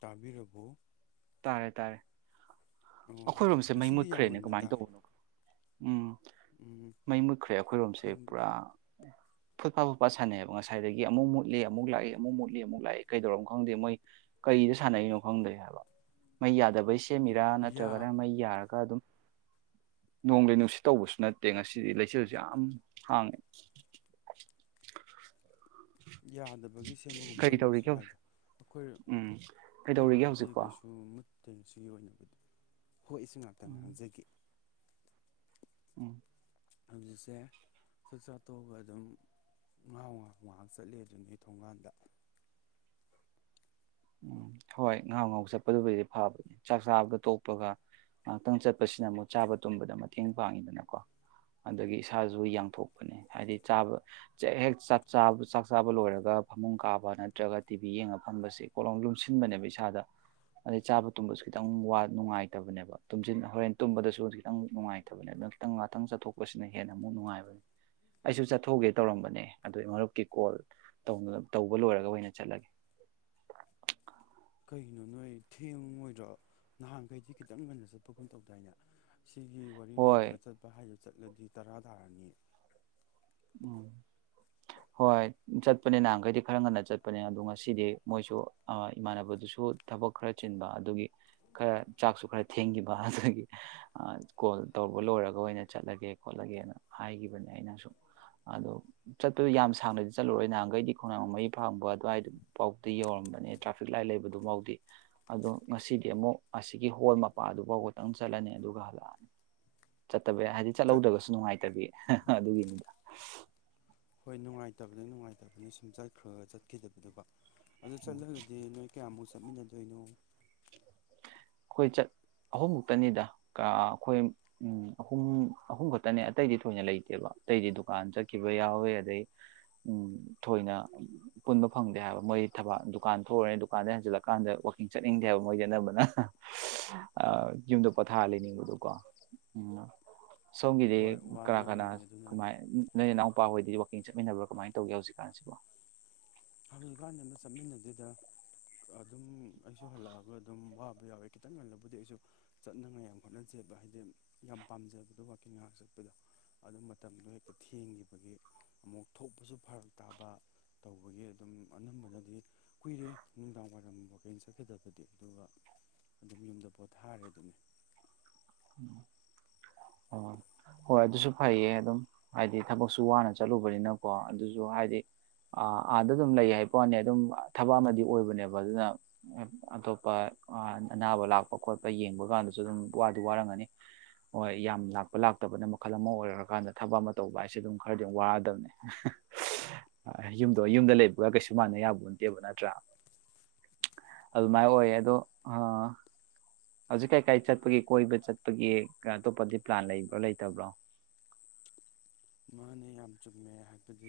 ꯇꯥꯕꯤ ꯔꯕꯣ ꯇꯥꯔꯦ ꯇꯥꯔꯦ ꯑꯣ ꯑꯩꯈꯣꯏꯔꯣꯝꯁꯦ ꯃꯩ ꯉꯁꯤꯗꯤ ꯌꯥꯝ ꯃꯨꯠꯈ꯭ꯔꯦꯅꯦ ꯉꯟꯅ ꯀꯃꯥꯏꯅ ꯇꯥꯛꯑꯦ ꯇꯧꯕꯅꯣ ꯎꯝ ꯎꯝ ꯃꯩ ꯃꯨꯠꯈ꯭ꯔꯦ ꯑꯩꯈꯣꯏꯔꯣꯝꯁꯦ ꯈꯪꯗꯦ ꯄꯨꯔꯥ ꯐꯨꯠ ꯄꯥ ꯐꯨꯠꯄꯥꯥ ꯁꯥꯟꯅꯩ ꯑꯕ ꯉꯁꯥꯏꯗꯒꯤ ꯑꯃꯨꯛ ꯃꯨꯠꯂꯤ ꯑꯃꯨꯛ ꯂꯥꯛꯏ ꯑꯃꯨꯛ ꯃꯨꯠꯂꯤ ꯑꯃꯨꯛ ꯂꯥꯛꯏ ꯀꯩꯗꯧꯔꯕꯣ ꯈꯪꯗꯦ ꯃꯣꯏ ꯀꯩꯗ ꯁꯥꯟꯅꯔꯤꯅꯣ ꯈꯪꯗꯦ ꯍꯥꯏꯕ ꯃꯩ ꯌꯥꯗꯕꯩ ꯁꯤ ꯁꯦꯝꯃꯤꯔꯥ ꯌꯥ ꯅꯠꯇ꯭ꯔꯒꯅ ꯃꯩ ꯌꯥꯔꯒ ꯑꯗꯨꯝ ꯅꯣꯡꯂꯩ ꯅꯨꯡꯁꯤꯠ ꯇꯧꯕꯁꯨ ꯅꯠꯇꯦ ꯉꯁꯤꯗꯤ ꯂꯩꯆꯜꯖꯦ ꯌꯥꯝ ꯍꯥꯡꯉꯦ ꯌꯥꯗꯕꯒꯤ ꯁꯦꯝꯕꯒꯨꯝꯕ ꯀꯔꯤ ꯑꯣꯏꯔꯝꯃꯁꯨ ꯇꯧꯔꯤꯒꯦ ꯍꯧꯖꯤꯛ ꯌꯥꯏꯗ ꯑꯩꯈꯣꯏ ꯎꯝ ꯀꯩꯗꯧꯔꯤꯒꯦ ꯑꯩꯈꯣꯏꯔꯣꯝꯕꯨꯗꯤ ꯍꯧꯖꯤꯛꯄꯣ ꯀꯩꯁꯨ [unintelligible] ꯍꯣꯏ ꯏꯁꯨ ꯉꯥꯛꯇꯪ ꯎꯝ ꯉꯥꯡꯖꯒꯦ ꯎꯝ ꯍꯧꯖꯤꯛꯁꯦ ꯆꯥꯛ ꯆꯥ ꯇꯣꯛꯑꯒ ꯑꯗꯨꯝ ꯉꯥꯍꯧꯉꯥꯍꯧ ꯉꯥꯏꯍꯥꯛ ꯆꯠꯂꯤ ꯑꯗꯨꯅꯤ ꯊꯣꯡꯒꯥꯟꯗ ꯎꯝ ꯍꯣꯏ ꯉꯥꯍꯧ ꯉꯥꯍꯧ ꯆꯠꯄꯗꯨꯕꯨꯗꯤ ꯐꯕꯅꯦ ꯆꯥꯛ ꯆꯥꯕꯗ ꯇꯣꯛꯄꯒ ꯉꯥꯏꯍꯥꯛꯇꯪ ꯆꯠꯄꯁꯤꯅ ꯑꯃꯨꯛ ꯆꯥꯕ ꯇꯨꯝꯕꯗ ꯃꯇꯦꯡ ꯄꯥꯡꯉꯤꯗꯅꯀꯣ ꯑꯗꯒꯤ ꯏꯁꯥꯖꯨ ꯌꯥꯡꯊꯣꯛꯄꯅꯦ ꯍꯥꯏꯗꯤ ꯆꯥꯕ ꯍꯦꯛ ꯆꯥꯛ ꯆꯥꯕ ꯂꯣꯏꯔꯒ ꯐꯃꯨꯡ ꯀꯥꯕ ꯅꯠꯇ꯭ꯔꯒ ꯇꯤꯚꯤ ꯌꯦꯡꯉ ꯐꯝꯕꯁꯦ ꯀꯣꯂꯣꯝ ꯂꯨꯝꯁꯤꯟꯕꯅꯦꯕ ꯏꯁꯥꯗ ꯑꯗꯩ ꯆꯥꯕ ꯇꯨꯝꯕꯁꯨ ꯈꯤꯇꯪ ꯅꯨꯡꯉꯥꯏꯇꯕꯅꯦꯕ ꯍꯣꯔꯦꯟ ꯇꯨꯝꯕꯗꯁꯨ ꯈꯤꯇꯪ ꯅꯨꯡꯉꯥꯏꯇꯕꯅꯦ ꯑꯗꯨ ꯈꯤꯇꯪ ꯉꯥꯛꯇꯪ ꯆꯠꯊꯣꯛꯄꯁꯤꯅ ꯍꯦꯟꯅ ꯑꯃꯨꯛ ꯅꯨꯡꯉꯥꯏꯕꯅꯦ ꯑꯩꯁꯨ ꯆꯠꯊꯣꯛꯒꯦ ꯇꯧꯔꯝꯕꯅꯦ ꯑꯗꯨ ꯃꯔꯨꯞꯀꯤ ꯀꯣꯜ ꯇꯧꯕ ꯂꯣꯏꯔꯒ ꯑꯣꯏꯅ ꯆꯠꯂꯒꯦ ꯀꯩꯒꯤꯅꯣ ꯅꯣꯏ ꯊꯦꯡꯉꯣꯏꯗ꯭ꯔꯣ ꯅꯍꯥꯟꯒꯩꯗꯤ ꯈꯤꯇꯪ ꯉꯟꯅ ꯆꯠꯄꯒꯨꯝ ꯇꯧꯗꯥꯏꯅꯦ ꯁꯤꯒꯤ ꯋꯥꯔꯤ ꯍꯣꯏ ꯂꯣꯏꯔꯒ ꯆꯠꯄ ꯍꯥꯏꯖꯦ ꯆꯠꯂꯗꯤ ꯇꯔꯥ ꯇꯥꯔꯅꯤ ꯎꯝ ꯍꯣꯏ ꯆꯠꯄꯅꯦ ꯅꯍꯥꯟꯈꯩꯗꯤ ꯈꯔ ꯉꯟꯅ ꯆꯠꯄꯅꯦ ꯑꯗꯣ ꯉꯁꯤꯗꯤ ꯃꯣꯏꯁꯨ ꯏꯃꯥꯟꯅꯕꯗꯨꯁꯨ ꯊꯕꯛ ꯈꯔ ꯆꯤꯟꯕ ꯑꯗꯨꯒꯤ ꯈꯔ ꯆꯥꯛꯁꯨ ꯈꯔ ꯊꯦꯡꯈꯤꯕ ꯑꯗꯨꯒꯤ ꯀꯣꯜ ꯇꯧꯕ ꯂꯣꯏꯔꯒ ꯑꯣꯏꯅ ꯆꯠꯂꯒꯦ ꯈꯣꯠꯂꯒꯦꯅ ꯍꯥꯏꯒꯤꯕꯅꯦ ꯑꯩꯅ ꯁꯨꯝ ꯑꯗꯣ ꯆꯠꯄꯗꯤ ꯌꯥꯝ ꯁꯥꯡꯅꯗꯤ ꯆꯠꯂꯨꯔꯣꯏ ꯅꯍꯥꯟꯒꯩꯗꯤ ꯈꯣꯡꯅꯥꯡ ꯃꯩ ꯐꯥꯡꯕ ꯑꯗꯨꯋꯥꯏꯗꯐꯥꯎꯗꯤ ꯌꯧꯔꯝꯕꯅꯦ ꯇ꯭ꯔꯥꯐꯤꯛ ꯂꯥꯏꯟ ꯂꯩꯕꯗꯨꯐꯥꯎꯗꯤ ꯑꯗꯣ ꯉꯁꯤꯗꯤ ꯑꯃꯨꯛ ꯑꯁꯤꯒꯤ ꯍꯣꯜ ꯃꯄꯥꯗꯨꯐꯥꯎ ꯈꯇꯪ ꯆꯠꯂꯅꯤ ꯑꯗꯨꯒ ꯍꯜꯂꯛꯑꯅꯤ ꯆꯠꯇꯕ ꯌꯥꯏ ꯍꯥꯏꯗꯤ ꯆꯠ ꯆꯠꯍꯧꯗꯒꯁꯨ ꯅꯨꯡꯉꯥꯏꯇꯕꯤ ꯑꯗꯨꯒꯤꯅꯤꯗ [unintelligible] ꯍꯣꯏ ꯅꯨꯡꯉꯥꯏꯇꯕꯅꯤ ꯅꯨꯡꯉꯥꯏꯇꯕꯅꯤ ꯁꯨꯝ ꯆꯠꯈ꯭ꯔꯒ ꯆꯠꯈꯤꯗꯕꯤꯗꯨꯀꯣ ꯑꯗꯨ ꯆꯠꯂꯗꯤ ꯅꯣꯏ ꯀꯌꯥꯃꯨ ꯆꯠꯃꯤꯟꯅꯗꯣꯏꯅꯣ ꯑꯩꯈꯣꯏ ꯆꯠ ꯑꯍꯨꯝ ꯃꯨꯛꯇꯅꯤꯗ ꯑꯩꯈꯣꯏ ꯎꯝ ꯑꯍꯨꯝ ꯑꯍꯨꯝ ꯈꯛꯇꯅꯤ ꯑꯇꯩꯗꯤ ꯊꯣꯏꯅ ꯂꯩꯇꯦꯕ ꯑꯇꯩꯗꯤ ꯗꯨꯀꯥꯟ ꯆꯠꯈꯤꯕ ꯌꯥꯎꯋꯦ ꯑꯗꯩ ꯎꯝ ꯊꯣꯏꯅ ꯄꯨꯟꯕ ꯐꯪꯗꯦ ꯍꯥꯏꯕ ꯃꯣꯏ ꯊꯕꯥꯛ ꯗꯨꯀꯥꯟ ꯊꯣꯛꯎꯅꯤ ꯗꯨꯀꯥꯟꯗ ꯍꯟꯖꯤꯜꯂꯛꯀꯥꯟꯗ ꯋꯥꯛꯀꯤꯡ ꯆꯠꯅꯤꯡꯗꯦ ꯍꯥꯏꯕ ꯃꯣꯏꯗꯤ ꯑꯅꯝꯕꯅ ꯑ ꯌꯨꯝꯗ ꯄꯣꯊꯥ ꯂꯩ ꯅꯤꯡꯕꯗꯣꯀꯣ ꯎꯝ ꯁꯣꯝꯒꯤꯗꯤ ꯍꯣꯏ ꯀꯅꯥ ꯀꯅꯥ ꯋꯥꯅꯔꯝꯃꯅꯤ ꯑꯗꯨꯅꯅꯦ ꯀꯃꯥꯏ ꯅꯣꯏ ꯅꯅꯥꯎ ꯅꯨꯄꯥ ꯍꯣꯏꯗꯤ ꯋꯥꯛꯀꯤꯡ ꯆꯠꯃꯤꯟꯅꯕ꯭ꯔꯥ ꯀꯃꯥꯏꯅ ꯇꯧꯒꯦ ꯍꯧꯖꯤꯛꯀꯥꯟꯁꯤꯕꯣ ꯍꯧꯖꯤꯛꯀꯥꯟ ꯑꯃ ꯆꯠꯃꯤꯟꯅꯗꯦꯗ ꯑꯗꯨꯝ ꯑꯩꯁꯨ ꯍꯜꯂꯛ ꯑꯒ ꯑꯗꯨꯝ ꯋꯥꯕ ꯌꯥꯎꯋꯦ ꯈꯤꯇꯪ ꯉꯜꯂꯕꯨꯗꯤ ꯑꯩꯁꯨ ꯆꯠꯅꯉꯥꯏ ꯌꯥꯝ ꯍꯣꯠꯅꯖꯩꯕ ꯍꯥꯏꯗꯤ ꯌꯥꯝ ꯄꯥꯝꯖꯕꯗꯣ ꯋꯥꯀꯤꯡ ꯉꯥꯏꯍꯥꯛ ꯆꯠꯄꯗꯣ ꯑꯗꯨ ꯃꯇꯝꯗꯣ ꯍꯦꯛꯇ ꯊꯦꯡꯒꯤꯕꯒꯤ ꯑꯃꯨꯛ ꯊꯣꯛꯄꯁꯨ ꯐꯔꯛ ꯇꯥꯕ ꯇꯧꯕꯒꯤ ꯑꯗꯨꯝ ꯑꯅꯝꯕꯅꯗꯤ ꯀꯨꯏꯔꯦ ꯅꯨꯡꯗꯥꯡ ꯋꯥꯏꯔꯝ ꯋꯥꯀꯤꯡ ꯆꯠꯈꯤꯗꯕꯗꯤ ꯑꯗꯨꯒ ꯑꯗꯨꯝ ꯌꯨꯝꯗ ꯄꯣꯊꯥꯔꯦ ꯑꯗꯨꯅꯤ ꯑꯣ ꯍꯣꯏ ꯑꯗꯨꯁꯨ ꯐꯩꯌꯦ ꯑꯗꯨꯝ ꯍꯥꯏꯗꯤ ꯊꯕꯛꯁꯨ ꯋꯥꯅ ꯆꯠꯂꯨꯕꯅꯤꯅꯀꯣ ꯑꯗꯨꯁꯨ ꯍꯥꯏꯗꯤ ꯑꯥꯗ ꯑꯗꯨꯝ ꯂꯩ ꯍꯥꯏ ꯕ ꯋꯥꯅꯦ ꯑꯗꯨꯝ ꯊꯕꯛ ꯑꯃꯗꯤ ꯑꯣꯏꯕꯅꯦꯕ ꯑꯗꯨꯅ ꯑꯇꯣꯞꯄ ꯑꯅꯥꯕ ꯂꯥꯛꯄ ꯈꯣꯠꯄ ꯌꯦꯡꯕ ꯀꯥꯟꯗꯁꯨ ꯑꯗꯨꯝ ꯋꯥꯠ ꯑꯗꯨ ꯋꯥꯔꯝꯒꯅꯤ ꯍꯣꯏ ꯌꯥꯝ ꯂꯥꯛꯄ ꯂꯥꯛꯇꯕꯅ ꯃꯈꯜ ꯑꯃ ꯑꯣꯏꯔꯀꯥꯟꯗ ꯊꯕꯛ ꯑꯃ ꯇꯧꯕ ꯍꯥꯏꯁꯦ ꯑꯗꯨꯝ ꯈꯔꯗꯤ ꯋꯥꯗꯕꯅꯦ ꯌꯨꯝꯗꯣ ꯌꯨꯝꯗ ꯂꯩꯕꯒ ꯀꯩꯁꯨ ꯃꯥꯟꯅ ꯌꯥꯕ ꯅꯠꯇꯦꯕ ꯅꯠꯇ꯭ꯔꯥ ꯑꯗꯨꯃꯥꯏꯅ ꯑꯣꯏꯌꯦ ꯑꯗꯣ ꯍꯧꯖꯤꯛ ꯀꯩ ꯀꯥꯏ ꯆꯠꯄꯒꯤ ꯀꯣꯏꯕ ꯆꯠꯄꯒꯤ ꯑꯇꯣꯞꯄꯗꯤ ꯄ꯭ꯂꯥꯟ ꯂꯩꯕ꯭ꯔꯣ ꯂꯩꯇꯕ꯭ꯔꯣ ꯃꯥꯅꯦ ꯌꯥꯝ ꯆꯨꯝꯃꯦ ꯍꯥꯏꯕꯗꯤ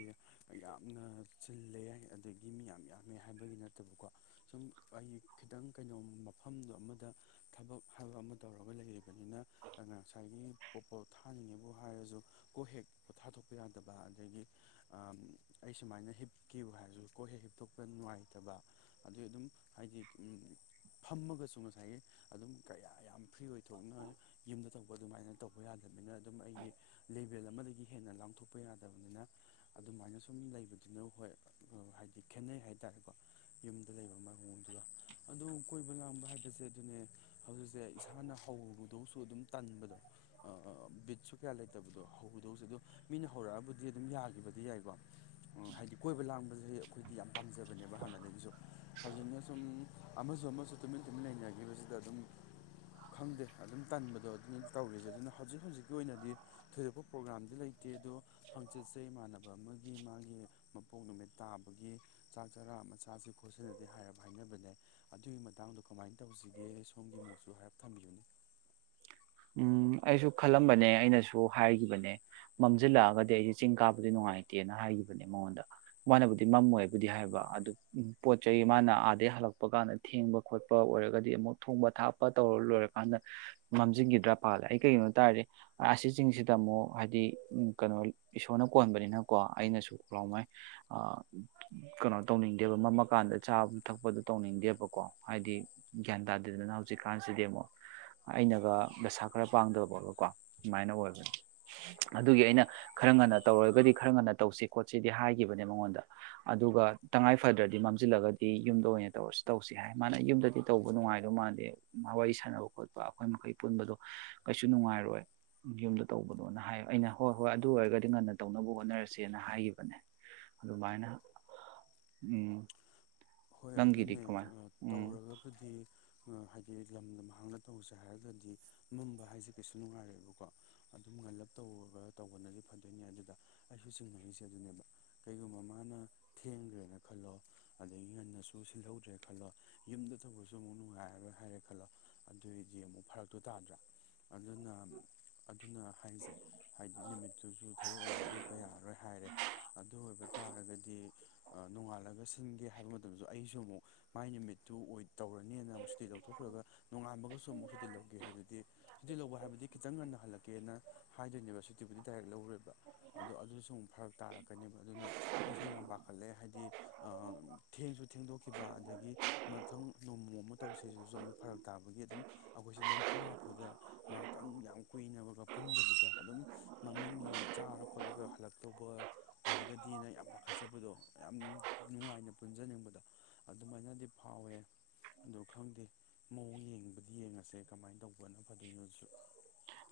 ꯌꯥꯝꯅ ꯆꯤꯜꯂꯦ ꯑꯗꯒꯤ ꯃꯤ ꯌꯥꯝ ꯌꯥꯝꯃꯦ ꯍꯥꯏꯕꯒꯤ ꯅꯠꯇꯕꯀꯣ ꯁꯨꯝ ꯑꯩ ꯈꯤꯇꯪ ꯀꯩꯅꯣꯝ ꯃꯐꯝꯗꯣ ꯑꯃꯗ ꯊꯕꯛ ꯍꯥꯏꯕ ꯑꯃ ꯇꯧꯔꯒ ꯂꯩꯔꯤꯕ ꯑꯣꯏꯅꯤꯅ ꯉꯁꯥꯏꯒꯤ ꯄꯣ ꯄꯣꯊꯥꯅꯤꯡꯉꯤꯕꯨ ꯍꯥꯏꯔꯖꯨ ꯀꯣ ꯍꯦꯛ ꯄꯣꯊꯥꯊꯣꯛꯄ ꯌꯥꯗꯕ ꯑꯗꯒꯤ ꯑꯩ ꯁꯨꯃꯥꯏꯅ ꯍꯤꯞꯀꯦꯕꯨ ꯍꯥꯏꯔꯁꯨ ꯀꯣꯛ ꯍꯦꯛ ꯍꯤꯞꯇꯣꯛꯄ ꯅꯨꯡꯉꯥꯏꯇꯕ ꯑꯗꯨꯒꯤ ꯑꯗꯨꯝ ꯍꯥꯏꯗꯤ ꯐꯝꯃꯒꯁꯨ ꯉꯁꯥꯏꯒꯤ ꯑꯗꯨꯝ ꯀꯌꯥ ꯌꯥꯝ ꯐ꯭ꯔꯤ ꯑꯣꯏꯊꯣꯛꯅ ꯌꯨꯝꯗ ꯇꯧꯕ ꯑꯗꯨꯃꯥꯏꯅ ꯇꯧꯕ ꯌꯥꯗꯕꯅꯤꯅ ꯑꯗꯨꯝ ꯑꯩꯒꯤ ꯂꯦꯚꯦꯜ ꯑꯃꯗꯒꯤ ꯍꯦꯟꯅ ꯂꯥꯡꯊꯣꯛꯄ ꯌꯥꯗꯕꯅꯤꯅ ꯑꯗꯨꯃꯥꯏꯅ ꯁꯨꯝ ꯂꯩꯕꯗꯨꯅ ꯍꯣꯏ ꯍꯥꯏꯗꯤ ꯈꯦꯠꯅꯩ ꯍꯥꯏꯇꯥꯔꯦꯀꯣ ꯌꯨꯝꯗ ꯂꯩꯕ ꯃꯑꯣꯡꯗꯨꯒ ꯑꯗꯣ ꯀꯣꯏꯕ ꯂꯥꯡꯕ ꯍꯥꯏꯕꯁꯦ ꯑꯗꯨꯅꯦ ꯍꯧꯖꯤꯛꯁꯦ ꯏꯁꯥꯅ ꯍꯧꯔꯨꯗꯧꯁꯨ ꯑꯗꯨꯝ ꯇꯟꯕꯗꯣ ꯕꯤꯠꯁꯨ ꯀꯌꯥ ꯂꯩꯇꯕꯗꯣ ꯍꯧꯔꯨꯗꯧꯁꯨ ꯑꯗꯨꯝ ꯃꯤꯅ ꯍꯧꯔꯛꯑꯕꯨꯗꯤ ꯑꯗꯨꯝ ꯌꯥꯒꯤꯕꯗꯤ ꯌꯥꯏꯀꯣ ꯎ ꯍꯥꯏꯗꯤ ꯀꯣꯏꯕ ꯂꯥꯡꯕꯁ ꯑꯩꯈꯣꯏꯗꯤ ꯌꯥꯝ ꯄꯥꯝꯖꯕꯅꯦꯕ ꯍꯥꯟꯅꯗꯒꯤꯁꯨ ꯍꯧꯖꯤꯛꯅ ꯁꯨꯝ ꯑꯃꯁꯨ ꯑꯃꯁꯨ ꯇꯨꯃꯤꯟ ꯇꯨꯃꯤꯟ ꯂꯩꯅꯈꯤꯕꯁꯤꯗ ꯑꯗꯨꯝ ꯈꯪꯗꯦ ꯑꯗꯨꯝ ꯇꯟꯕꯗꯣ ꯑꯗꯨꯅꯤ ꯇꯧꯔꯤꯁꯦ ꯑꯗꯨꯅ ꯍꯧꯖꯤꯛ ꯍꯧꯖꯤꯛꯀꯤ ꯑꯣꯏꯅꯗꯤ ꯊꯣꯏꯗꯣꯛꯄ ꯄ꯭ꯔꯣꯒꯔꯥꯝꯗꯤ ꯂꯩ ꯑꯗꯣ ꯍꯪꯆꯤꯠꯁꯦ ꯏꯃꯥꯟꯅꯕ ꯑꯃꯒꯤ ꯃꯥꯒꯤ ꯃꯄꯣꯛ ꯅꯨꯃꯤꯠ ꯇꯥꯕꯒꯤ ꯆꯥꯛ ꯆꯔꯥ ꯃꯆꯥꯁꯤ ꯈꯣꯠꯁꯤꯅꯗꯤ ꯍꯥꯏꯔꯞ ꯍꯥꯏꯅꯕꯅꯦ ꯑꯗꯨꯒꯤ ꯃꯇꯥꯡꯗꯣ ꯀꯃꯥꯏꯅ ꯇꯧꯁꯤꯒꯦ ꯁꯣꯝꯒꯤ ꯃꯣꯠꯁꯨ ꯍꯥꯏꯔꯞ ꯊꯝꯕꯤꯌꯨꯅꯦ ꯎꯝ ꯑꯩꯁꯨ ꯈꯜꯂꯝꯕꯅꯦ ꯑꯩꯅꯁꯨ ꯍꯥꯏꯒꯤꯕꯅꯦ ꯃꯝꯁꯤꯜꯂꯛꯑꯒꯗꯤ ꯑꯩꯖꯦ ꯆꯤꯡ ꯀꯥꯕꯗꯤ ꯅꯨꯡꯉꯥꯏꯇꯦꯅ ꯍꯥꯏꯒꯤꯈꯤꯕꯅꯦ ꯃꯉꯣꯟꯗ ꯃꯥꯅꯕꯨꯗꯤ ꯃꯝꯃꯣꯏꯕꯨꯗꯤ ꯍꯥꯏꯕ ꯑꯗꯨ ꯄꯣꯠ ꯆꯩ ꯃꯥꯅ ꯑꯥꯗꯩ ꯍꯜꯂꯛꯄ ꯀꯥꯟꯗ ꯊꯦꯡꯕ ꯈꯣꯠꯄ ꯑꯣꯏꯔꯒꯗꯤ ꯑꯃꯨꯛ ꯊꯣꯡꯕ ꯊꯥꯛꯞꯄ ꯇꯧꯔ ꯂꯣꯏꯔꯀꯥꯟꯗ ꯃꯝꯖꯤꯟꯑꯤ ꯗ꯭ꯔ ꯄꯥꯜꯂꯦ ꯑꯩ ꯀꯩꯒꯤꯅꯣ ꯇꯥꯔꯗꯤ ꯑꯁꯤ ꯆꯁꯤꯡꯁꯤꯗ ꯑꯃꯨꯛ ꯍꯥꯏꯗꯤ ꯀꯩꯅꯣ ꯏꯁꯣꯔꯅ ꯀꯣꯟꯕꯅꯤꯅꯀꯣ ꯑꯩꯅꯁꯨ ꯍꯂꯥꯎ ꯃꯥꯏ ꯀꯩꯅꯣ ꯇꯧꯅꯤꯡꯗꯦꯕ ꯃꯝꯃꯀꯥꯟꯗ ꯆꯥꯕ ꯊꯛꯄꯗ ꯇꯧꯅꯤꯡꯗꯦꯕꯀꯣ ꯍꯥꯏꯗꯤ ꯒ꯭ꯌꯥꯟ ꯇꯥꯗꯦꯗꯅ ꯍꯧꯖꯤꯛꯀꯥꯟꯁꯤꯗꯤ ꯑꯃꯨꯛ ꯑꯩꯅꯒ ꯄꯩꯁꯥ ꯈꯔ ꯄꯥꯡꯗꯕꯒ ꯀꯣ ꯑꯗꯨꯃꯥꯏꯅ ꯑꯣꯏꯕꯅꯦ ꯑꯗꯨꯒꯤ ꯑꯩꯅ ꯈꯔ ꯉꯟꯅ ꯇꯧꯔꯒꯗꯤ ꯈꯔ ꯉꯟꯅ ꯇꯧꯁꯤ ꯈꯣꯠꯁꯤꯗꯤ ꯍꯥꯏꯈꯤꯕꯅꯦ ꯃꯉꯣꯟꯗ ꯑꯗꯨꯒ ꯇꯉꯥꯏ ꯐꯗ꯭ꯔꯗꯤ ꯃꯝꯖꯤꯜꯂꯒꯗꯤ ꯌꯨꯝꯗ ꯑꯣꯏꯅ ꯇꯧꯔꯁꯨ ꯇꯧꯁꯤ ꯍꯥꯏ ꯃꯥꯅ ꯌꯨꯝꯗꯗꯤ ꯇꯧꯕ ꯅꯨꯡꯉꯥꯏꯗꯧ ꯃꯥꯟꯗꯦ ꯋꯥꯔꯤ ꯁꯥꯟꯅꯕ ꯈꯣꯠꯄ ꯑꯩꯈꯣꯏ ꯃꯈꯩ ꯄꯨꯟꯕꯗꯣ ꯀꯩꯁꯨ ꯅꯨꯡꯉꯥꯏꯔꯣꯏ ꯌꯨꯝꯗ ꯇꯧꯕꯗꯣꯅ ꯍꯥꯏ ꯑꯩꯅ ꯍꯣꯏ ꯍꯣꯏ ꯑꯗꯨ ꯑꯣꯏꯔꯒꯗꯤ ꯉꯟꯅ ꯇꯧꯅꯕ ꯍꯣꯠꯅꯔꯁꯦꯅ ꯍꯥꯏꯈꯤꯕꯅꯦ ꯑꯗꯨꯃꯥꯏꯅ ꯎꯝ ꯍꯣꯏ ꯅꯪꯒꯤꯗꯤ ꯑꯗꯨꯅꯦ ꯀꯃꯥꯏ ꯎꯝ ꯇꯧꯔꯒꯕꯨꯗꯤ ꯍꯥꯏꯗꯤ ꯂꯝꯗꯥꯡꯗ ꯇꯧꯁꯦ ꯍꯥꯏꯔꯒꯗꯤ ꯃꯝꯕ ꯍꯥꯏꯁꯦ ꯀꯩꯁꯨ ꯅꯨꯡꯉꯥꯏꯔꯦꯏꯕꯀꯣ ꯑꯗꯨꯝ ꯉꯜꯂꯞ ꯇꯧꯔꯒ ꯇꯧꯕꯅꯗꯤ ꯐꯗꯣꯏꯅꯦ ꯑꯗꯨꯗ ꯑꯩꯁꯨ ꯆꯤꯡꯅꯔꯤꯁꯦ ꯑꯗꯨꯅꯦꯕ ꯀꯩꯒꯨꯝꯕ ꯃꯥꯅ ꯊꯦꯡꯈ꯭ꯔꯦꯅ ꯈꯜꯂꯣ ꯑꯗꯒꯤ ꯉꯟꯅꯁꯨ ꯁꯤꯜꯍꯧꯗ꯭ꯔꯦ ꯈꯜꯂꯣ ꯌꯨꯝꯗ ꯇꯧꯕꯁꯨ ꯑꯃꯨꯛ ꯅꯨꯡꯉꯥꯏꯔꯔꯣꯏ ꯍꯥꯏꯔꯦ ꯈꯜꯂꯣ ꯑꯗꯨꯏꯗꯤ ꯑꯃꯨꯛ ꯐꯔꯛꯇꯣ ꯇꯥꯗ꯭ꯔꯥ ꯑꯗꯨꯅ ꯑꯗꯨꯅ ꯍꯥꯏꯁꯦ ꯍꯥꯏꯗꯤ ꯅꯨꯃꯤꯠꯇꯨꯁꯨ ꯊꯕꯛ ꯑꯃꯨꯛ ꯂꯦꯞꯄ ꯌꯥꯔꯔꯣꯏ ꯍꯥꯏꯔꯦ ꯑꯗꯨ ꯑꯣꯏꯕ ꯇꯥꯔꯒꯗꯤ ꯅꯣꯡꯉꯥꯜꯂꯒ ꯁꯤꯟꯒꯦ ꯍꯥꯏꯕ ꯃꯇꯝꯗ ꯑꯩꯁꯨ ꯑꯃꯨꯛ ꯃꯥꯏ ꯅꯨꯃꯤꯠꯇꯨ ꯑꯣꯏ ꯇꯧꯔꯅꯤꯅ ꯑꯃꯨꯛ ꯁꯨꯇꯤ ꯂꯧꯊꯣꯛꯈ꯭ꯔꯒ ꯅꯣꯡꯉꯥꯟꯕꯒꯁꯨ ꯑꯃꯨꯛ ꯁꯨꯇꯤ ꯂꯧꯒꯦ ꯍꯥꯏꯗꯨꯗꯤ ꯁꯨꯇꯤ ꯂꯧꯕ ꯍꯥꯏꯕꯗꯤ ꯈꯤꯇꯪ ꯉꯟꯅ ꯍꯜꯂꯛꯀꯦꯅ ꯍꯥꯏꯗꯣꯏꯅꯦꯕ ꯁꯨꯇꯤꯕꯨꯗꯤ ꯗꯥꯏꯔꯦꯛ ꯂꯧꯔꯣꯏꯕ ꯑꯗꯣ ꯑꯗꯨꯗꯁꯨ ꯑꯃꯨꯛ ꯐꯔꯛ ꯇꯥꯔꯛꯀꯅꯦꯕ ꯑꯗꯨꯅ ꯑꯩꯁꯨ ꯌꯥꯝ ꯄꯥꯈꯠꯂꯦ ꯍꯥꯏꯗꯤ ꯑꯥ ꯊꯦꯡꯁꯨ ꯊꯦꯡꯗꯣꯛꯈꯤꯕ ꯑꯗꯒꯤ ꯃꯊꯪ ꯅꯣꯡꯃ ꯑꯃꯨꯛ ꯇꯧꯁꯦꯗꯨꯁꯨ ꯑꯃꯨꯛ ꯐꯔꯛ ꯇꯥꯕꯒꯤ ꯑꯗꯨꯝ ꯑꯩꯈꯣꯏꯁꯦ ꯅꯝꯐꯨ ꯍꯥꯐꯨꯗ ꯉꯍꯥꯛꯇꯪ ꯌꯥꯝ ꯀꯨꯏꯅꯕꯒ ꯄꯨꯟꯗꯕꯤꯗ ꯑꯗꯨꯝ ꯃꯃꯤꯡꯒꯤ ꯆꯥꯔ ꯈꯣꯠꯂꯒ ꯍꯜꯂꯛꯇꯛꯇꯧꯕ ꯑꯣꯏꯔꯒꯗꯤ ꯗꯦꯅ ꯌꯥꯝ ꯄꯥꯈꯠꯆꯕꯗꯣ ꯌꯥꯝ ꯅꯨꯡꯉꯥꯏꯅ ꯆꯠꯅꯤꯡꯕꯗ ꯑꯗꯨꯃꯥꯏꯅꯗꯤ ꯐꯥꯎꯋꯦ ꯑꯗꯣ ꯈꯪꯗꯦ ꯃꯑꯣꯡ ꯌꯦꯡꯕꯗꯤ ꯌꯦꯡꯉꯁꯦ ꯀꯃꯥꯏꯅ ꯇꯧꯕꯅꯣ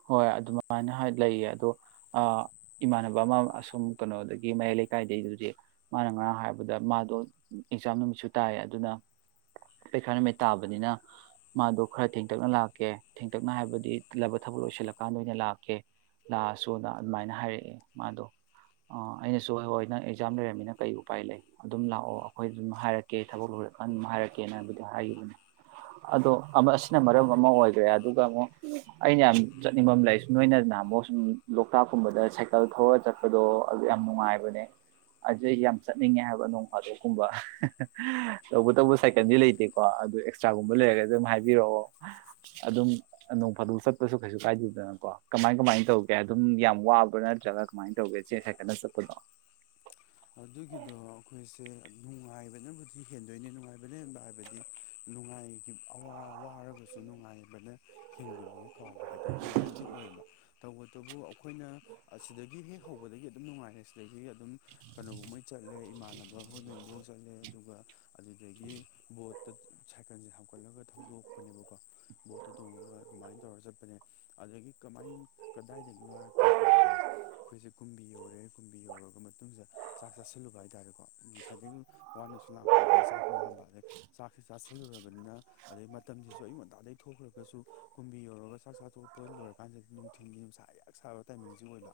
ꯍꯣꯏ ꯑꯗꯨꯃꯥꯏꯅ ꯂꯩꯌꯦ ꯑꯗꯣ ꯏꯃꯥꯟꯅꯕ ꯑꯃ ꯑꯁꯨꯝ ꯀꯩꯅꯣꯗꯒꯤ ꯃꯌꯥꯏ ꯂꯩꯀꯥꯏꯗꯩꯕꯨꯗꯤ ꯃꯥꯅ ꯉꯔꯥꯡ ꯍꯥꯏꯕꯗ ꯃꯥꯗꯣ ꯑꯦꯛꯖꯥꯝ ꯅꯨꯃꯤꯠꯁꯨ ꯇꯥꯏꯌꯦ ꯑꯗꯨꯅ ꯄꯩꯈꯥ ꯅꯨꯃꯤꯠ ꯇꯥꯕꯅꯤꯅ ꯃꯥꯗꯣ ꯈꯔ ꯊꯦꯡꯇꯛꯅ ꯂꯥꯛꯀꯦ ꯊꯦꯡꯇꯛꯅ ꯍꯥꯏꯕꯗꯤꯂꯕ ꯊꯕꯛ ꯂꯣꯏꯁꯤꯜꯂꯀꯥꯟꯗ ꯑꯣꯏꯅ ꯂꯥꯛꯀꯦ ꯂꯥꯛꯑꯁꯨꯅ ꯑꯗꯨꯃꯥꯏꯅ ꯍꯥꯏꯔꯛꯑꯦ ꯃꯥꯗꯣ ꯑꯩꯅꯁꯨ ꯍꯣꯏ ꯍꯣꯏ ꯅꯪ ꯑꯦꯛꯖꯥꯝ ꯂꯩꯔꯝꯃꯤꯅ ꯀꯩ ꯎꯄꯥꯏ ꯂꯩ ꯑꯗꯨꯝ ꯂꯥꯛꯑꯣ ꯑꯩꯈꯣꯏ ꯑꯗꯨꯝ ꯍꯥꯏꯔꯛꯀꯦ ꯊꯕꯛ ꯂꯣꯏꯔꯀꯥꯟꯗ ꯑꯗꯨꯝ ꯍꯥꯏꯔꯛꯀꯦꯅ ꯍꯥꯏꯕꯨꯗꯤ ꯍꯥꯏꯈꯤꯕꯅꯤ ꯑꯗꯣ ꯑꯁꯤꯅ ꯃꯔꯝ ꯑꯃ ꯑꯣꯏꯒ꯭ꯔꯦ ꯑꯗꯨꯒ ꯑꯃꯨꯛ ꯑꯩꯅ ꯌꯥꯝ ꯆꯠꯅꯤꯡꯕ ꯂꯩ ꯅꯣꯏꯅ ꯅꯍꯥꯟꯃꯨꯛ ꯁꯨꯝ ꯂꯣꯛꯇꯥꯛꯀꯨꯝꯕꯗ ꯁꯥꯏꯀꯜ ꯊꯧꯔꯒ ꯆꯠꯄꯗꯣ ꯑꯗꯨ ꯌꯥꯝ ꯅꯨꯡꯉꯥꯏꯕꯅꯦ ꯑꯗꯨ ꯑꯩ ꯌꯥꯝ ꯆꯠꯅꯤꯡꯉꯦ ꯍꯥꯏꯕ ꯅꯣꯡ ꯐꯥꯗꯣꯛꯀꯨꯝꯕ ꯇꯧꯕꯇꯕꯨ ꯁꯥꯏꯀꯜꯗꯤ ꯂꯩꯇꯦꯀꯣ ꯑꯗꯨ ꯑꯦꯛꯁꯇ꯭ꯔꯥꯒꯨꯝꯕ ꯂꯩꯔꯒꯗꯤ ꯑꯗꯨꯝ ꯍꯥꯏꯕꯤꯔꯛꯑꯣ ꯑꯗꯨꯝ ꯅꯣꯡ ꯐꯥꯗꯣꯛ ꯆꯠꯄꯁꯨ ꯀꯩꯁꯨ ꯀꯥꯏꯗꯦꯗꯅꯀꯣ ꯀꯃꯥꯏ ꯀꯃꯥꯏꯅ ꯇꯧꯒꯦ ꯑꯗꯨꯝ ꯌꯥꯝ ꯋꯥꯕ꯭ꯔꯣ ꯅꯠꯇ꯭ꯔꯒ ꯀꯃꯥꯏꯅ ꯇꯧꯒꯦ ꯆꯦ ꯁꯥꯏꯀꯟꯗ ꯆꯠꯄꯗꯣ ꯑꯗꯨꯒꯤꯗꯣ ꯑꯩꯈꯣꯏꯁꯦ ꯅꯨꯡꯉꯥꯏꯕꯅꯕꯨꯗꯤ ꯍꯦꯟꯗꯣꯏꯅꯤ ꯅꯨꯡꯉꯥꯏꯕꯅ ꯍꯦꯟꯕ ꯍꯥꯏꯕꯗꯤ ꯅꯨꯡꯉꯥꯏꯒꯤ ꯑꯋꯥꯕ ꯋꯥꯔꯒꯁꯨ ꯅꯨꯡꯉꯥꯏꯕꯅ ꯍꯦꯟꯒꯤꯕꯒꯤ ꯀꯥꯎꯕ ꯍꯥꯏꯗꯣ ꯑꯗꯨꯃꯥꯏꯅꯗꯤ ꯑꯣꯏꯌꯦꯕ ꯇꯧꯕ [unintelligible] ꯑꯩꯈꯣꯏꯅ ꯑꯁꯤꯗꯒꯤ ꯍꯦꯛ ꯍꯧꯕꯗꯒꯤ ꯑꯗꯨꯝ ꯅꯨꯡꯉꯥꯏꯔꯦ ꯁꯤꯗꯒꯤ ꯑꯗꯨꯝ ꯀꯅ ꯎꯣꯏ ꯆꯠꯂꯦ ꯏꯃꯥꯟꯅꯕ ꯍꯣꯏ ꯃꯌꯨꯝꯗꯁꯨ ꯆꯪꯉꯦ ꯑꯗꯨꯒ ꯑꯗꯨꯗꯒꯤ ꯕꯣꯠꯇ ꯁꯥꯏꯀꯜꯁꯦ ꯍꯥꯞꯀꯠꯂꯒ ꯊꯧꯗꯣꯛꯄꯅꯦꯕꯀꯣ ꯕꯣꯠꯇ ꯇꯣꯡꯉꯒ ꯑꯗꯨꯃꯥꯏꯅ ꯇꯧꯔ ꯆꯠꯄꯅꯦ ꯑꯗꯒꯤ ꯀꯃꯥꯏ ꯀꯗꯥꯏꯗꯒꯤ ꯋꯥꯔꯛꯀꯦ ꯍꯥꯏꯕꯗ ꯑꯩꯈꯣꯏꯁꯦ ꯀꯨꯝꯕꯤ ꯌꯧꯔꯦ ꯀꯨꯝꯕꯤ ꯌꯧꯔꯒ ꯆꯥꯛ ꯆꯥꯁꯤꯜꯂꯨꯕ ꯍꯥꯏꯇꯥꯔꯦ ꯉ ꯁꯥꯏꯗꯒꯤ ꯋꯥꯅꯁꯨ ꯂꯥꯛꯄꯒꯤ ꯆꯥꯛꯁꯨ ꯂꯥꯝꯕ ꯑꯗꯩ ꯆꯥꯛꯁꯨ ꯆꯥꯁꯤꯟ ꯆꯁꯤꯜꯂꯨꯔꯕꯅꯤꯅ ꯑꯗꯩ ꯃꯇꯝꯁꯤꯁꯨ ꯑꯌꯨ ꯉꯟꯇꯥꯗꯩ ꯊꯣꯛꯈ꯭ꯔꯒꯁꯨ ꯀꯨꯝꯕꯤ ꯌꯧꯔꯒ ꯆꯥꯛ ꯆꯥꯊꯣꯛꯄ ꯂꯣꯏꯔꯀꯥꯟꯗꯗꯤ ꯅꯨꯡꯊꯤꯟꯜꯒꯤ ꯅꯨꯡꯁꯥ ꯌꯥꯛ ꯁꯥꯕ ꯇꯥꯏꯃꯤꯡꯁꯤ ꯑꯣꯏꯕ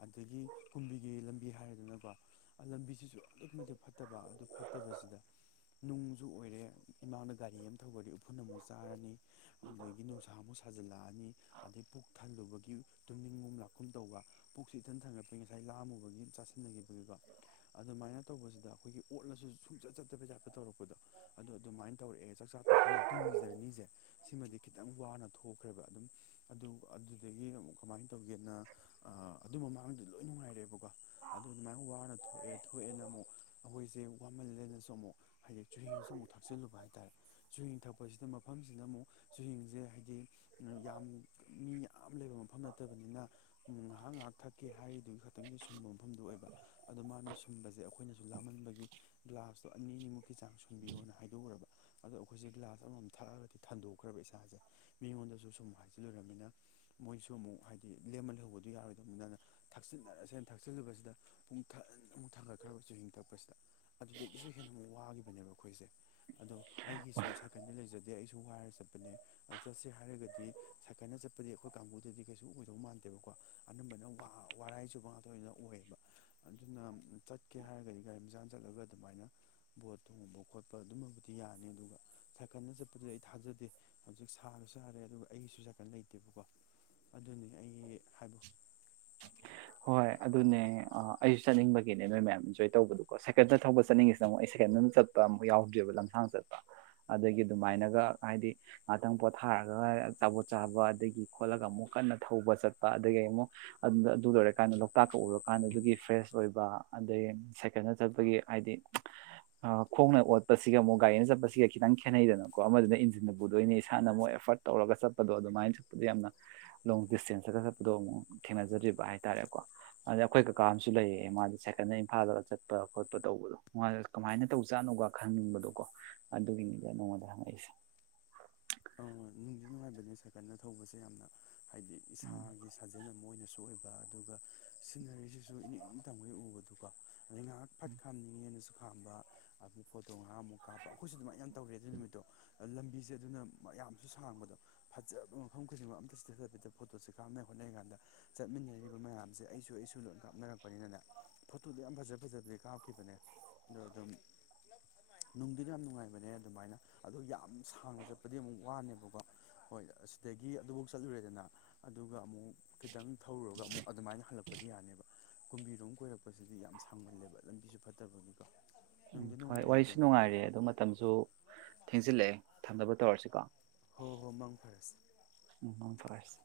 ꯑꯗꯒꯤ ꯀꯨꯝꯕꯤꯒꯤ ꯂꯝꯕꯤ ꯂꯝꯕꯤꯁꯤꯁꯨ ꯑꯗꯨꯛꯀꯤ ꯃꯇꯤꯛ ꯐꯠꯇꯕ ꯑꯗꯨ ꯐꯠꯇꯕꯁꯤꯗ ꯅꯨꯡ ꯨ ꯑꯣꯏꯔꯦ ꯏꯃꯥꯡꯅ ꯒꯥꯔꯤ ꯑꯃ ꯊꯧꯗꯣꯔꯛꯑꯦ ꯎꯐꯨꯟ ꯑꯃꯨꯛ ꯆꯥꯔꯅꯤ ꯑꯗꯨꯗꯒꯤ ꯅꯨꯡꯁꯥꯃꯨꯛ ꯁꯥꯖꯤꯜꯂꯛꯑꯅꯤ ꯑꯗꯩ ꯄꯨꯛ ꯊꯜꯂꯨꯕꯒꯤ ꯇꯨꯅꯤꯡꯒꯨꯝ ꯂꯥꯛꯀꯨꯝꯝ ꯇꯧꯕ ꯄꯨꯛꯁꯤ ꯏꯊꯟ ꯊꯟꯒꯠꯄꯒꯤ ꯉꯁꯥꯏ ꯂꯥꯝꯃꯨ ꯆꯥꯁꯦ ꯑꯗꯨꯃꯥꯏꯅ ꯇꯧꯕꯁꯤꯗ ꯑꯩꯈꯣꯏꯒꯤ ꯑꯣꯠꯂꯁꯨ ꯆꯠꯆꯠꯇꯕꯩ ꯇꯥꯞꯇ ꯇꯧꯔꯛꯄꯗꯣ ꯑꯗꯨ ꯑꯗꯨꯃꯥꯏꯅ ꯇꯧꯔꯛꯑꯦ ꯆꯥꯛ ꯆꯥ ꯇꯣꯛꯄ ꯃꯇꯨꯡꯒꯤ ꯖꯔꯅꯤꯖꯦ ꯁꯤꯃꯗꯤ ꯈꯤꯇꯪ ꯋꯥꯅ ꯊꯣꯛꯈ꯭ꯔꯦꯕ ꯑꯗꯨꯝ ꯑꯗꯨ ꯑꯗꯨꯗꯒꯤ ꯑꯃꯨꯛ ꯀꯃꯥꯏꯅ ꯇꯧꯒꯦꯅ ꯑꯗꯨ ꯃꯃꯥꯡꯗ ꯂꯣꯏ ꯅꯨꯡꯉꯥꯏꯔꯦꯕꯀꯣ ꯑꯗꯨꯃꯥꯏꯅ ꯋꯥꯅ ꯊꯣꯛꯑꯦ ꯊꯣꯛꯑꯦꯅ ꯑꯃꯨꯛ ꯑꯩꯈꯣꯏꯖꯦ [unintelligible] ꯍꯥꯏꯗꯤ ꯆꯨꯍꯤꯡꯁꯨ ꯑꯃꯨꯛ ꯊꯛꯆꯜꯂꯨꯕ ꯍꯥꯏꯇꯥꯔꯦ ꯆꯨꯍꯤꯡ ꯊꯛꯄꯖꯤꯗ ꯃꯐꯝꯖꯤꯅ ꯑꯃꯨꯛ ꯆꯨꯍꯤꯡꯖꯦ ꯍꯥꯏꯗꯤ ꯌꯥꯝ ꯃꯤ ꯌꯥꯝ ꯂꯩꯕ ꯃꯐꯝ ꯅꯠꯇꯕꯅꯤꯅ ꯉꯥꯍꯥꯛ ꯉꯥꯍꯥꯛ ꯊꯛꯀꯦ ꯍꯥꯏꯔꯤꯗꯨꯒꯤ ꯈꯛꯇꯪꯒꯤ ꯁꯨꯝꯕ ꯑꯣꯏꯕ ꯑꯗꯣ ꯃꯥꯅ ꯁꯨꯝꯕꯖꯦ ꯑꯩꯈꯣꯏꯅꯖꯨ ꯂꯥꯃꯟꯕꯒꯤ ꯒ꯭ꯂꯥꯁꯇꯣ ꯑꯅꯤꯅꯤꯃꯨꯛ ꯀꯤ ꯆꯥꯡ ꯁꯨꯡꯕꯤꯌꯣꯅ ꯍꯥꯏꯗꯣꯛꯎꯔꯕ ꯑꯗꯣ ꯑꯩꯈꯣꯏꯖꯦ ꯒ꯭ꯂꯥꯁ ꯑꯃꯃꯝ ꯊꯛꯑꯒꯗꯤ ꯊꯟꯗꯣꯛꯈ꯭ꯔꯕ ꯏꯁꯥꯖꯦ ꯃꯤꯉꯣꯟꯗꯖꯨ ꯁꯨꯝ ꯍꯥꯏꯖꯤꯜꯂꯨꯨꯔꯃꯤꯅ ꯃꯣꯏꯖꯨ ꯑꯃꯨꯛ ꯍꯥꯏꯗꯤ ꯂꯦꯝꯃ ꯂꯩꯍꯧꯕꯗꯨ ꯌꯥꯔꯣꯏꯗꯕꯅꯤꯅ ꯊꯛꯆꯤꯟꯅꯔꯁꯦꯅ ꯇꯛꯆꯤꯜꯂꯨꯕꯁꯤꯗ ꯄꯨꯡ ꯊꯟ ꯊꯥꯡꯒꯠꯈ꯭ꯔꯕ ꯆꯨꯍꯤꯡꯊꯛꯄꯁꯤꯗ ꯑꯗꯨꯗꯒꯤꯁꯨ ꯍꯦꯟꯅ ꯑꯃꯨꯛ ꯋꯥꯒꯤꯈꯤꯕꯅꯦꯕ ꯑꯩꯈꯣꯏꯁꯦ ꯑꯗꯣ ꯑꯩꯒꯤꯁꯨ ꯁꯥꯏꯀꯜꯗꯤ ꯂꯩꯖꯗꯦ ꯑꯩꯁꯨ ꯅꯨꯉꯥꯢꯔ ꯆꯠꯄꯅꯦ ꯑꯗꯨ ꯆꯠꯁꯦ ꯍꯥꯏꯔꯒꯗꯤ ꯁꯥꯏꯀꯜꯅ ꯆꯠꯄꯗꯤ ꯑꯩꯈꯣꯏ ꯀꯥꯡꯕꯨꯗꯗꯤ ꯀꯩꯁꯨ ꯑꯣꯏꯗꯧ ꯃꯥꯟꯗꯦꯕꯀꯣ ꯑꯅꯝꯕꯅ ꯋꯥꯔꯥꯏꯆꯨꯕ ꯉꯥꯛꯇ ꯑꯣꯢꯅ ꯑꯣꯏꯌꯦꯕ ꯑꯗꯨꯅ ꯆꯠꯀꯦ ꯍꯥꯏꯔꯒꯗꯤ ꯒꯥꯔꯤ ꯃꯆꯥ ꯆꯠꯂꯒ ꯑꯗꯨꯃꯥꯏꯅ ꯕꯣꯠ ꯊꯣꯡꯕ ꯈꯣꯠꯄ ꯑꯗꯨꯃꯕꯨꯗꯤ ꯌꯥꯅꯤ ꯑꯗꯨꯒ ꯁꯥꯏꯀꯠꯗ ꯆꯠꯄꯗꯨꯗꯤ ꯑꯩ ꯊꯥꯖꯗꯦ ꯍꯧꯖꯤꯛ ꯁꯥꯕꯁꯨ ꯁꯥꯔꯦ ꯑꯗꯨꯒ ꯑꯩꯒꯤꯁꯨ ꯁꯥꯀꯟ ꯂꯩꯇꯦꯕꯀꯣ ꯑꯗꯨꯅꯤ ꯑꯩ ꯍꯣꯏ ꯑꯗꯨꯅꯦ ꯑꯥ ꯑꯩ ꯆꯠꯅꯤꯡꯕꯒꯤꯅꯦ ꯅꯣꯏ ꯃꯌꯥꯝ ꯏꯟꯖꯣꯏ ꯇꯧꯕꯗꯨꯀꯣ ꯁꯦꯀꯦꯟꯗ ꯊꯧꯕ ꯆꯠꯅꯤꯡꯉꯤꯁꯤꯅ ꯑꯃꯨꯛ ꯑꯩ ꯁꯦꯀꯦꯟꯗ ꯑꯃ ꯆꯠꯄ ꯑꯃꯨꯛ ꯌꯥꯎꯗ꯭ꯔꯤꯕ ꯂꯝꯁꯥꯡ ꯆꯠꯄ ꯑꯗꯒꯤ ꯑꯗꯨꯃꯥꯏꯅꯒ ꯍꯥꯏꯗꯤ ꯉꯍꯥꯛꯇꯪ ꯄꯣꯊꯥꯔꯒ ꯑꯆꯥꯕꯣꯠ ꯆꯥꯕ ꯑꯗꯒꯤ ꯈꯣꯠꯂꯒ ꯑꯃꯨꯛ ꯀꯟꯅ ꯊꯧꯕ ꯆꯠꯄ ꯑꯗꯒꯤ ꯑꯃꯨꯛ ꯑꯗꯨꯗꯔ ꯂꯣꯛꯇꯥꯛꯀ ꯎꯔ ꯀꯥꯟꯗ ꯑꯗꯨꯒꯤ ꯐ꯭ꯔꯦꯁ ꯑꯣꯏꯕ ꯑꯗꯩ ꯁꯥꯏꯀꯜꯅ ꯆꯠꯄꯒꯤ ꯍꯥꯏꯗꯤ ꯈꯣꯡꯅ ꯑꯣꯠꯄꯁꯤꯒ ꯑꯃꯨꯛ ꯒꯥꯔꯤꯅ ꯆꯠꯄꯁꯤꯒ ꯈꯤꯇꯪ ꯈꯦꯠꯅꯩꯗꯅꯀꯣ ꯑꯃꯗꯨꯅ ꯏꯟꯖꯤꯟꯗ ꯄꯨꯗꯣꯏꯅꯤ ꯏꯁꯥꯅ ꯑꯃꯨꯛ ꯑꯦꯐꯔꯠ ꯇꯧꯔꯒ ꯆꯠꯄꯗꯣ ꯑꯗꯨꯃꯥꯏꯅ ꯆꯠꯄꯗꯣ ꯌꯥꯝꯅ ꯂꯣꯡ ꯗ꯭ꯤꯁꯇ꯭ꯦꯟꯁꯇꯒ ꯆꯠꯄꯗꯣ ꯑꯃꯨꯛ ꯊꯦꯡꯅꯖꯗ꯭ꯔꯤꯕ ꯍꯥꯏꯕ ꯍꯥꯏꯇꯥꯔꯦꯀꯣ ꯑꯗꯩ ꯑꯩꯈꯣꯏ ꯀꯀꯥ ꯑꯃꯁꯨ ꯂꯩꯌꯦ ꯃꯥꯗꯤ ꯁꯥꯏꯀꯜꯗ ꯏꯝꯐꯥꯜꯗ ꯆꯠꯄ ꯈꯣꯠꯄ ꯇꯧꯕꯗꯣ ꯃꯥꯗꯣ ꯀꯃꯥꯏꯅ ꯇꯧ ꯖꯥꯠꯅꯣꯒ ꯈꯪꯅꯤꯡꯕꯗꯣꯀꯣ ꯑꯗꯨꯒꯤꯅꯤꯗ ꯅꯉꯣꯟꯗ ꯍꯪꯉꯛꯏꯁꯦ ꯅꯨꯡꯉꯥꯢꯕꯅꯦ ꯁꯥꯏꯀꯟꯗ ꯊꯧꯕꯁꯦ ꯌꯥꯝꯅ ꯍꯥꯏꯗꯤ ꯎꯝ ꯏꯁꯥꯒꯤ ꯁꯥꯖꯟ ꯑꯃ ꯑꯣꯏꯅ ꯁꯨ ꯑꯣꯏꯕ ꯑꯗꯨꯒ ꯁꯤꯖꯤꯟꯅꯔꯤꯁꯤꯁꯨ ꯏꯅꯤꯡꯇꯝꯒꯩ ꯎꯕꯗꯨꯀꯣ ꯑꯗꯩ ꯉꯍꯥꯛ ꯐꯠ ꯈꯥꯅꯤꯡꯉꯦꯅꯁꯨ ꯈꯝꯕ ꯑꯗꯨ ꯐꯣꯇꯣ ꯉꯥꯛ ꯑꯃꯨꯛ ꯀꯥꯞꯄ ꯑꯩꯈꯣꯏꯁꯨ ꯑꯗꯨꯃꯥꯏꯅ ꯌꯥꯝ ꯇꯧꯔꯛꯑꯦ ꯑꯗꯨ ꯅꯨꯃꯤꯠꯇꯣ ꯂꯝꯕꯤꯁꯦ ꯑꯗꯨꯅ ꯃꯌꯥꯝꯁꯨ ꯁꯥꯡꯕꯗꯣ ꯐꯖꯕ ꯃꯐꯝ ꯈꯨꯗꯤꯡꯃꯛ ꯑꯝꯇ ꯆꯤꯊꯕꯤꯗ ꯐꯣꯇꯣꯁꯦ ꯀꯥꯞꯅ ꯍꯣꯠꯅꯔꯤ ꯀꯥꯟꯗ ꯆꯠꯃꯤꯟꯅꯔꯤꯕ ꯃꯌꯥꯝꯁꯦ ꯑꯩꯁꯨ ꯑꯩꯁꯨ ꯂꯣꯏ ꯀꯥꯞꯅꯔꯛꯄꯅꯤꯅ ꯐꯣꯇꯣꯗꯣ ꯌꯥꯝ ꯐꯖ ꯐꯖꯕꯗꯤ ꯀꯥꯞꯈꯤꯕꯅꯦ ꯑꯗꯣ ꯑꯗꯨꯝ ꯅꯨꯡꯗꯨꯗ ꯌꯥꯝ ꯅꯨꯡꯉꯥꯏꯕꯅꯦ ꯑꯗꯨꯃꯥꯏꯅ ꯑꯗꯣ ꯌꯥꯝ ꯁꯥꯡꯅ ꯆꯠꯄ ꯗꯤ ꯑꯃꯨꯛ ꯋꯥꯅꯦꯕꯀꯣ ꯍꯣꯏ ꯑꯁꯤꯗꯒꯤ ꯑꯗꯨꯐꯧ ꯆꯠꯂꯨꯔꯦꯗꯅ ꯑꯗꯨꯒ ꯑꯃꯨꯛ ꯈꯤꯇꯪ ꯊꯧꯔꯨꯔꯒ ꯑꯃꯨꯛ ꯑꯗꯨꯃꯥꯏꯅ ꯍꯜꯂꯛ [unintelligible] ꯎꯝ ꯍꯣꯏ ꯋꯥꯔꯤꯁꯨ ꯅꯨꯡꯉꯥꯏꯔꯦ ꯑꯗꯨ ꯃꯇꯝꯁꯨ ꯊꯦꯡꯖꯤꯜꯂꯛꯑꯦ ꯊꯝꯅꯕ ꯇꯧꯔꯁꯤꯀꯣ ꯍꯣ ꯍꯣ ꯃꯥꯡ ꯐꯔꯥꯁꯦ ꯃꯪꯄꯥꯔꯁꯦ